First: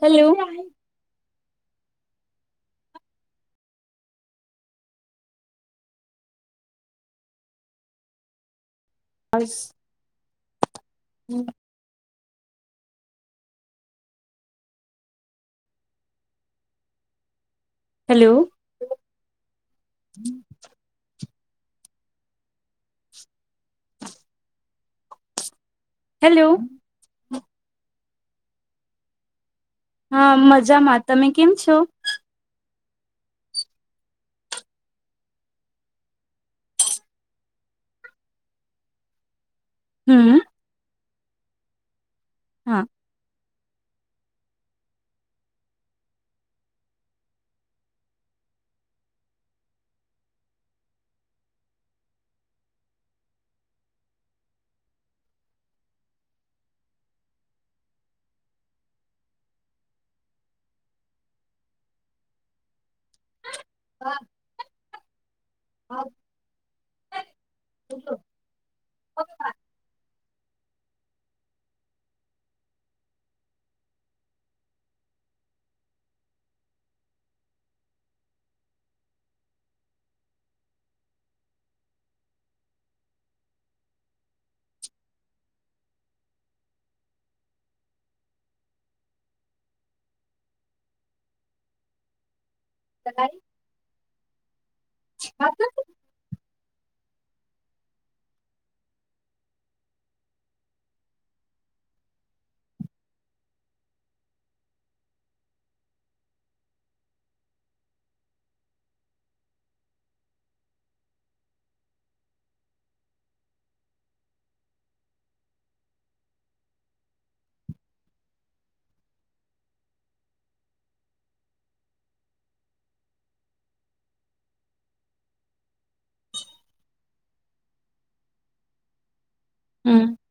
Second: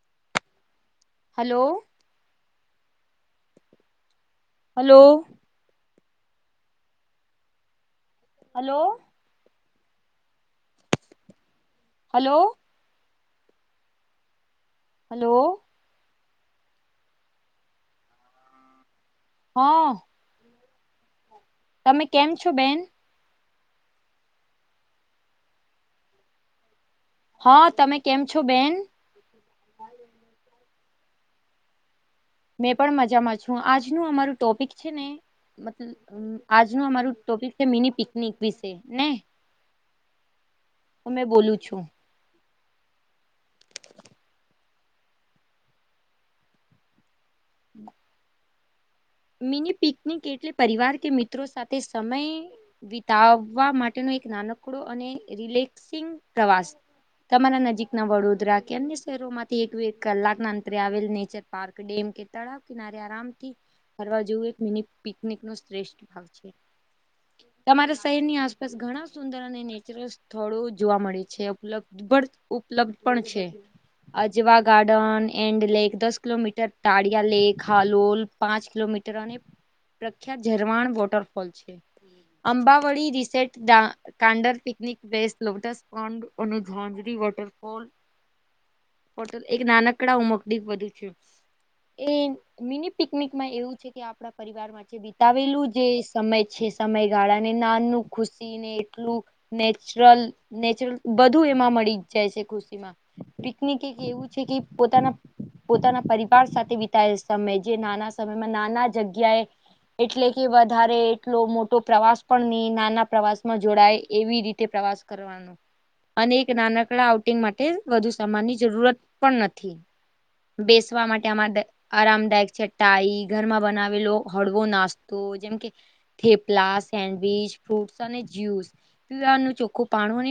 Hello hello hello hello [inaudible] હમ hello hello hello હા તમે કેમ છો બેન હેલો હા તમે કેમ છો બેન હા મજામાં તમે કેમ છો મેં પણ મજામાં છું આજનું અમારું ટોપિક છે ને મતલબ આજનું અમારું ટોપિક છે મિની પિકનિક વિશે ને હમ હા મે બોલું છું હા [inaudible] મિની પિકનિક એટલે પરિવાર કે મિત્રો સાથે સમય વિતાવવા માટે એક નાનકડો અને રિલેક્સિંગ પ્રવાસ તમારા નજીકના વડોદરા કે અન્ય શહેરોમાંથી એક કલાકના અંતરે આવેલ નેચર પાર્ક ડેમ તળાવ કિનારે આંરામથી ફરવા જેવું એક મિની પિકનિક નો શ્રેષ્ઠ ભાગ છે તમારા શહેર ની આસપાસ ઘણા સુંદર અને નેચરલ થોડું જોવા મળે છે ઉપલબ્ધ ઉપલબ્ધ પણ છે અજવા ગાર્ડન એન્ડ લેક દસ કિલોમીટર ટાળિયા લેક હાલોલ પાંચ કિલોમીટર અને પ્રખ્યાત ઝરવાણ વોટરફોલ છે અંબાવડી રિટ કાડર પનિકટસ વાટરફોલ એક નાનકડા ઉમકડીક બધું છે એ મિની પિકનિકમાં એવું છે કે આપણા પરિવાર માં જે બીતાવેલું જે સમય છે સમયગાળા ને નાનનું ખુશી ને એટલું નેચરલ નેચરલ બધું એમાં મળી જાય છે ખુશીમાં પિકનિક એક એવું છે કે પોતાના પોતાના પરિવાર સાથે વિતાયલ સમય જે નાના સમયમાં નાના જગ્યાએ એટલે કે વધારે એટલો મોટો પ્રવાસ પણ નહી નાના પ્રવાસ માં જોડાય એવી રીતે આવાજ કરવાનું અને એક નાનકડા આઉટિંગ માટે વધુ સમાનની જરૂરત પણ નથી બેસવા માટે અમા આરામદાયક છે ાઈ ઘરમાં બનાવેલો હળવો નાસ્તો જેમ કે થેપલા સેન્ડવીચ ન ચોખું હમ પાણ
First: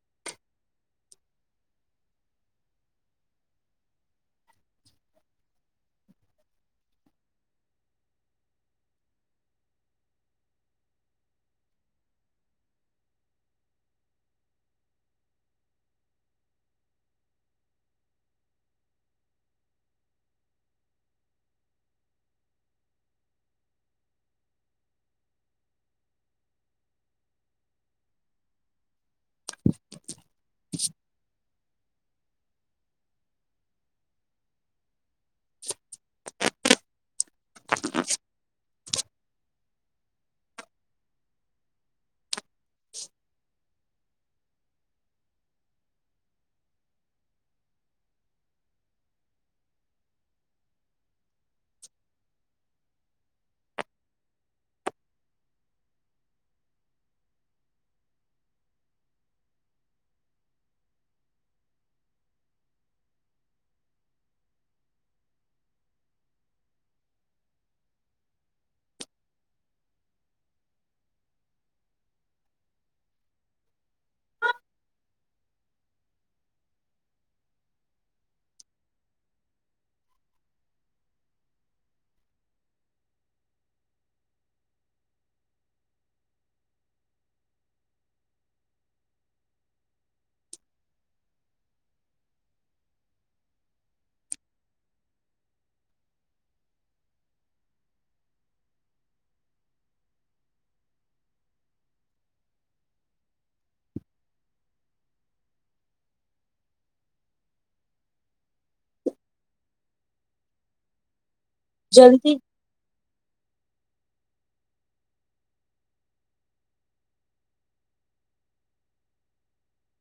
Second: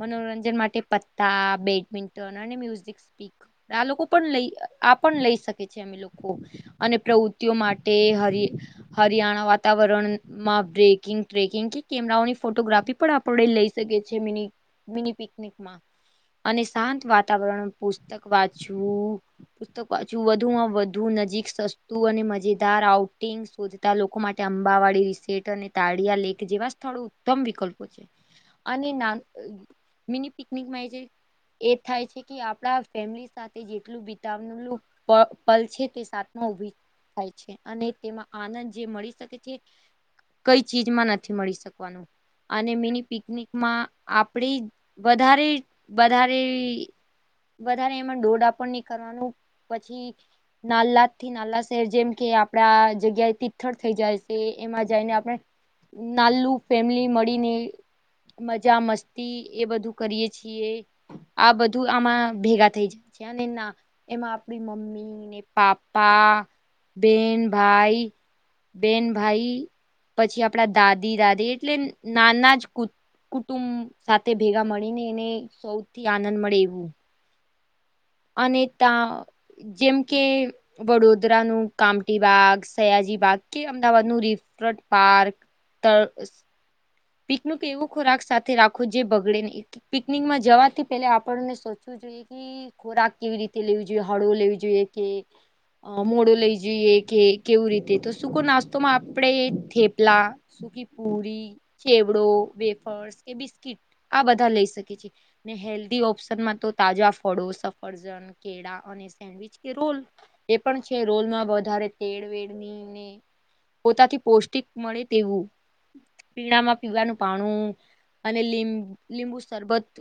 મનોરંજન માટે પત્તા બેડમિન્ટન અને મ્યુઝિક સ્પીક આ લોકો પણ લઈ આપ પણ લઈ શકે. મે લોકો અને પ્રવૃતિઓ માટે હરિયાણા વાતાવરણમાં બકિંગ ટકિંગ કે કેમેરાઓની ફોટોગ્રાફી પણ આપણે લઈ શકીએ છીએ મિ મિની પિકનિકમાં અને શાંત વાતાવરણ પુસ્તક વાંચવું પુસ્તક વાચ વધુમાં વધુ નજીક સસ્તું અને મજેદાર આઉટિંગ શોધતા લોકો માટે અંબાવાડી અને તાળયા લેક જેવા સ્થળો ઉત્તમ વિકલ્પો છે અને મિની પિકનિક માહજ એ થાય છે કે આપડા ફેમિલી સાથે જેટલું બતાવ પ પલ છે તે સાતમો થાય છે અને તેમાં આનંદ જે મળી શકે છે. કઈ ચીજમાં નથી મળી શકવાનું અને મેની પિકનિકમાં આપડી વધારે વધારે વધારે એમાં ડોઢ આપ નહી કરવાનું. પછી નાલલાદ થી નાલા શહેર જેમ કે આપડા જગ્યાએ તિથળ થઈ જાય છે. એમાં જઈને આપણે નાલું ફેમલી મળીને મજા મસ્તી એ બધું કરીયે છીએ આ બધું આમાં ભેગા થઈ જાય. પછ ના એ મા આપણી મમ્મી ને પાપા બેન ભાઈ બેન ભાઈ પછી આપડા દાદી દાદી એટલે નાના જ કુ કુટુંબ સાથે ભેગા મળીને એને સૌથી આનંદ મળે એવું અને ત્યા જેમ કે વડોદરાનું કામટી બાાગ સયા બા અમદાવાદ ન રિફ્ર પાર્ક પિકનક એવો ખોરાક સાથે રાખો જે બગડે નને પિકનિકમાં જવાથી પે આપણને સોચવું કે ખોરાક કેવી રીતે લેવી જોઈએ હળવું લેવી જોઈએ કે અ મોડો લઈ જઈએ કે કેવું રીતે તો શું કો નાસ્તોમાં આપણે થેપલા કકી પૂડી ચેવડો વેફર્સ કે બિસ્કીટ આ બધા લઈ શકે છે ને હેલ્ધી ઓપ્શનમાં તો તાજા ફળો સફરજન કેળા અને સેન્ડવીચ કે રોલ એ પણ છે રોલમાં વધારે તેડ જલ્દી વડની ને પોતાથી પૌષ્ટિક મળે તેવું પીણામાં પીવાનું પાણું અને લીંબુ સરબત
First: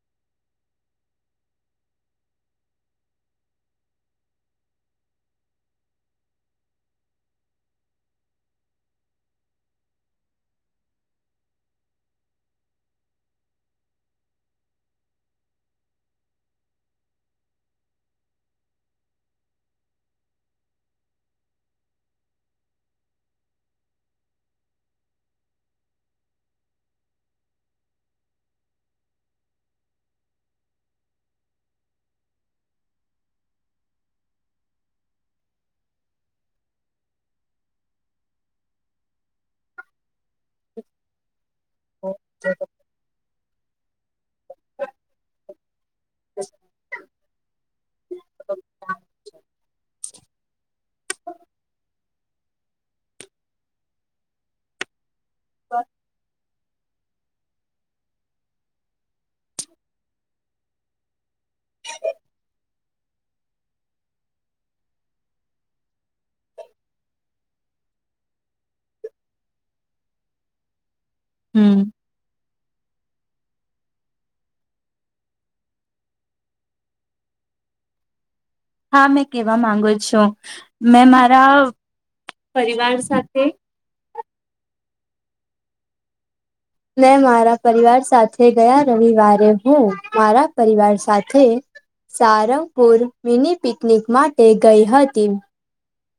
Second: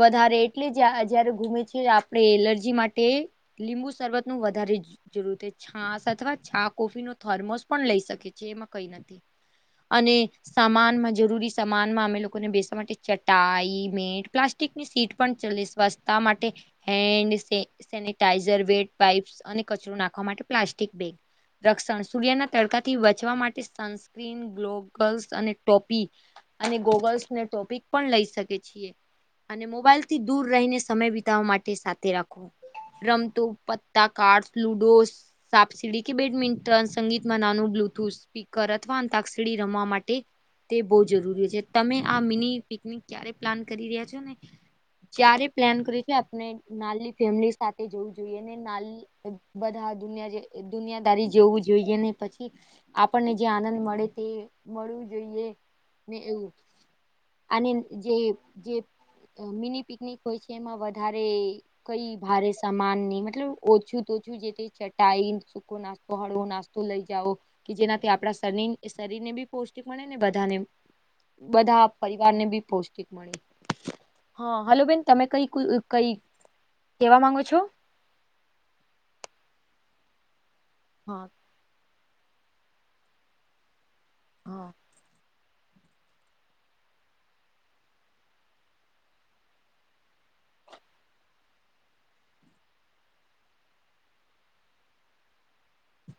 વધારે એટલે જ જયારે ગુમે છે આપણે એલ માટે લીંબુ શરબત ન વધારે જરૂર છાસ અથવા છા કોફી નો થર્મલ પણ લઈ શકે છે એમાં કઈ નથી અને સામાનમાં જરૂરી સમાનમાં અમે લોકોને બેસવા માટે ચટાઈ મેટ પ્લાસ્ટિકની સીટ પણ તા સ્વાસ્થ્ય માટે હેન્ સેનટાઈઝર વેડ પાઇપ્સ અને કચરો નાખવા માટે પ્લાસ્ટિક બેગ રક્ષણ સૂર્યના તડકાથી બચવા માટે સનસ્ક્રીન ગ્લોગલ્સ અને ટોપી અને ગોગલ્સને ટોપિક પણ લઈ શકે છીએ. અને મોબાઈલ થી દૂર રહીને સમય બિતાવવા માટે સાથે રાખવો. રમતો પતા કાર્ડ લુડો સાપ સીડી કે બેડમિન્ટન સંગીતમાં નાનું બ્લુટુથ, સ્પીકર અથવા અતાક્ષીડી રમવા માટે તે બહ જરૂરી છે તમે આ મિની પિકનિક ક્યારે પ્લાન કરી રહ્યા છો ને જ્યારે પ્લાન કરી છે આપણે નાની ફેમિલી સાથે જોવું જોઈએ ને ના બધા દ દુનિયાદારી જવું જોઈએ ને પછી આપણને જે આનંદ મળે તે મળવું જોઈએ ને એવું અને જે મિની પિકનિક હોય છે એમાં વધારે કઈ ભારે સમાન મતલબ ઓછું તો ચટાઈકો, સુખો નાસ્તો હળવો નાસ્તો લઈ જાવ કે જેનાથી આપણા શરીરને બી પષ્ટ મળે ને બધાને બધા હમ પરિવારને બી પૌષ્ટિક મળ હા હલો બેન તમે કઈ કઈ કેવા માંગો છો? હા મેં કેવા માંગુ છું, મેં હા મારા પરિવાર સાથે હા. મેં મારા પરિવાર સાથે ગયા રવિવારે હું મારા પરિવાર સાથે સારંગપુર મિની પિકનિક માટે ગઈ હતી.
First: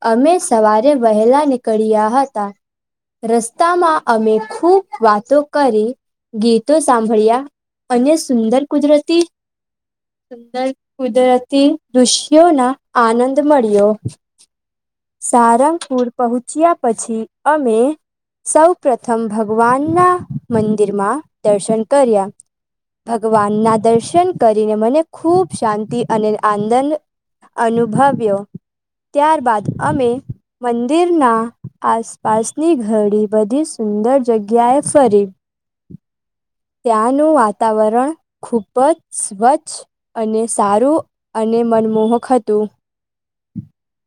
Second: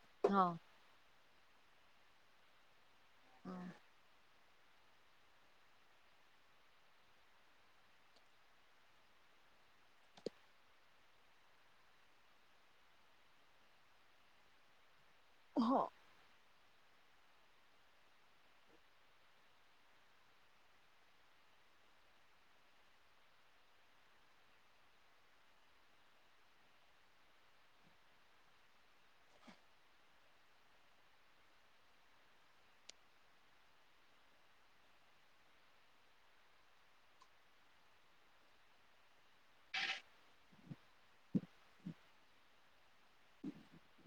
અમે હા સવારે વહેલા નીકળ્યા હતા. રસ્તામાં અમે ખૂબ વાતો કરી ગીતો સાંભળ્યા. અને સુંદર કુદરતી સુંદર કુદરતી દૃશ્યોના આનંદ મળ્યો. હા સારંગપુર પહોંચ્યા પછી અમે સૌ પ્રથમ ભગવાનના મંદિરમાં દર્શન કર્યા. ભગવાનના દર્શન કરીને મને ખૂબ શાંતિ અને આનંદ અનુભવ્યો, ત્યારબાદ અમે મંદિરના આસપાસની ઘડી બધી સુંદર જગ્યાએ ફરી. [inaudible] ત્યાંનું વાતાવરણ ખુબ જ સ્વચ્છ અને સારું અને મનમોહક હતું,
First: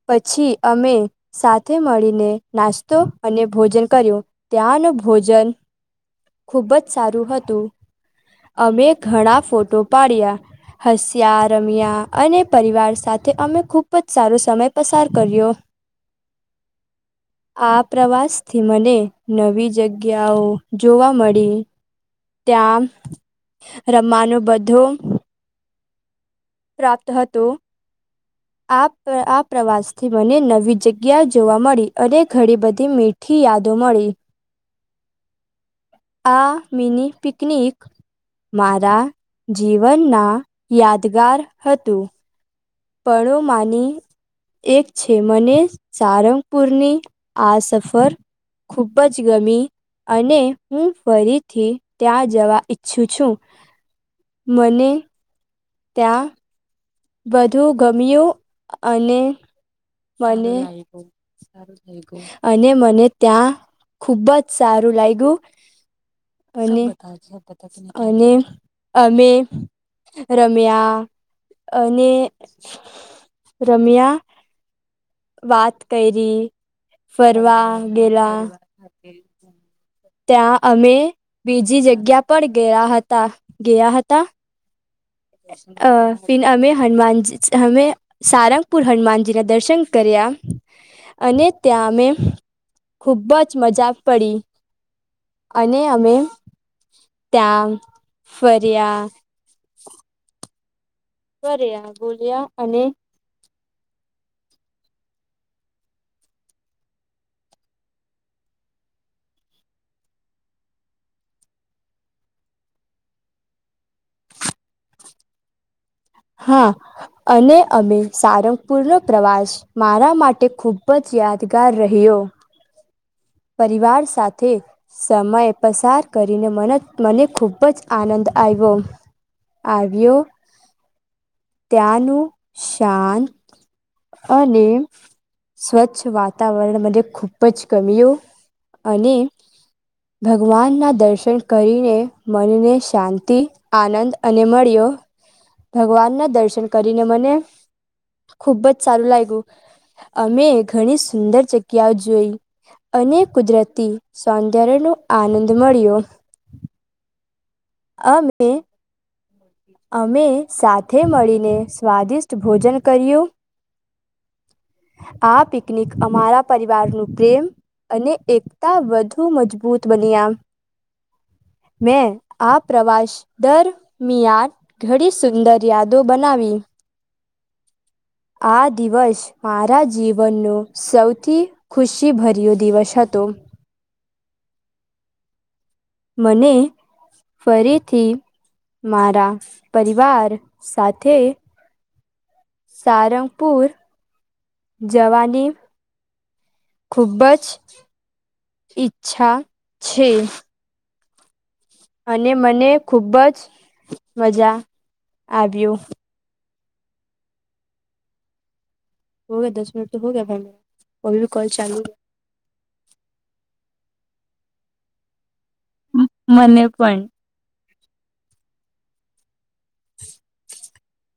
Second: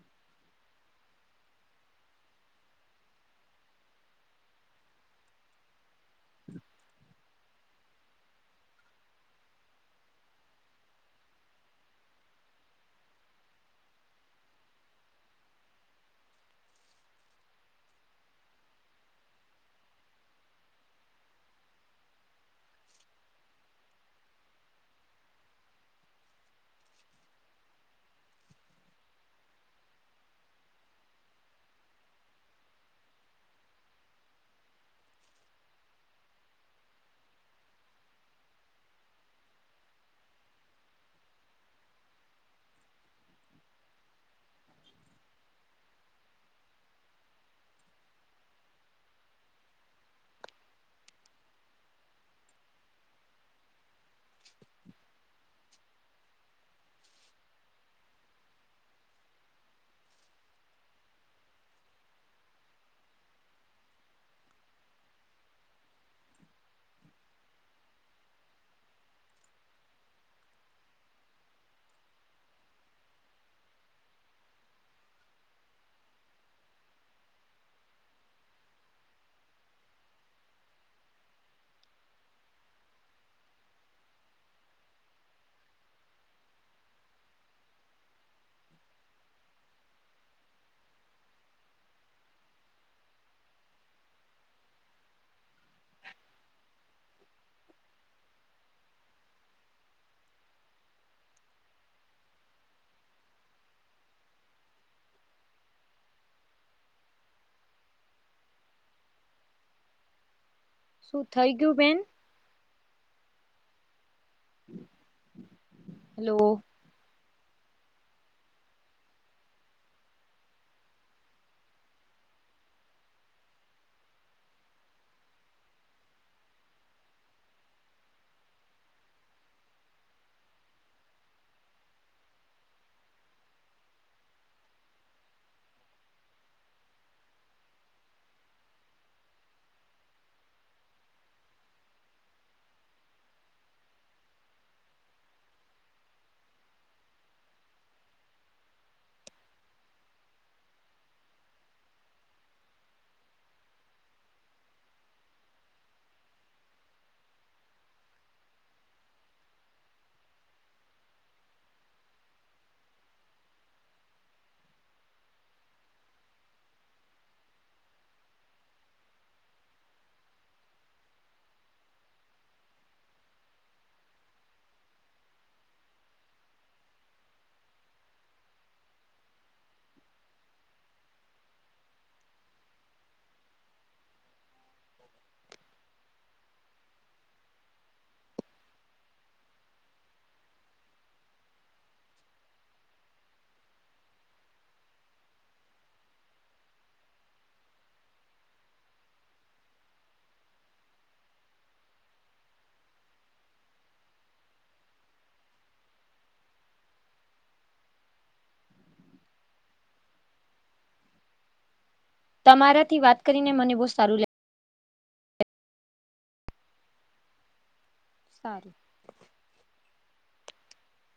પછી અમે સાથે મળીને નાસ્તો અને ભોજન કર્યું, ત્યાં ન ભોજન ખુબ જ સારું હતું, અમે ઘણા ફોટો પાડ્યા. હસ્યા રમ્યા અને પરિવાર સાથે અમે ખૂબ જ સારો સમય પસાર કર્યો. [inaudible] આ પ્રવાસથી મને નવી જગ્યાઓ જોવા મળી. ત્યાં રમવાનું બધું. પ્રાપ્ત હતું. આ પ્રવાસથી મને નવી જગ્યા જોવા મળી અને ઘણી બધી મીઠી યાદો મળી. આ મિની પિકનિક મારા જીવનના યાદગાર હતું. પળો માની એક છે મને, સારંગપુરની આ સફર ખુબ જ ગમી. અને હું ફરીથી ત્યાં જવા ઈચ્છું છું. મને ત્યાં બધું ગમ્યું, અને મને અને મને ત્યાં ખુબ જ સારું લાગ્યું. અને અને અમે રમ્યા, અને રમ્યા વાત કરી ફરવા ગેલા. ત્યાં અમે બીજી જગ્યા પર ગયા હતા ગયા હતા. અ પી અમે હનુમાનજી અમે સારંગપુર હનુમાનજી ના દર્શન કર્યા. અને ત્યાં અમે ખુબજ મજા પડી. અને અમે ત ફરિયા કર્યા બોલ્યા અને શું થઇ ગયું બેન? હમ [inaudible] હા. અને અમે સારંગપુરનો પ્રવાસ મારા માટે ખૂબ જ યાદગાર રહ્યો. [unintelligible] પરિવાર સાથે સમય પસાર કરીને મન મને ખુબ જ આનંદ આવવ આવ્યો ત્યાનુ શાંત અને સ્વચ્છ વાતાવરણ મ ખૂબ જ કમીઓ અને ભગવાનના દર્શન કરીને મનને શાંતિ આનંદ અને મળ્યો ભગવાન ના દર્શન કરીને મને ખુબ જ સારું લાગ્યું અમે ઘણી સુંદર જગ્યાઓ જોઈ અને કુદરતી સૌંદર્યનો આનંદ મળ્યો આ મે અમે સાથે મળીને સ્વાદિષ્ટ ભોજન કર્યું [inaudible] આ પિકનિક અમારા પરિવાર નું પ્રેમ અને એકતા વધુ મજબૂત બન્યા મેં આ પ્રવાસ દરમિયાદ ઘડી સુંદર યાદો બનાવી આ દિવસ મારા જીવનનો સૌથી ખુશીભર્યો દિવસ હતો તોમ મને ફરીથી મારા પરિવાર સાથે સારંગપુર જવાની ખૂબ જ ઈચ્છા છે અને મને ખુબજ મજા આવ્યું હો ગયા દસ મિનટ તો હો ગયા ભ અભી કોલ ચાલુ તમારાથી વાત કરીને મને બહુ સારું લાગ્યું મને પણ હું [inaudible]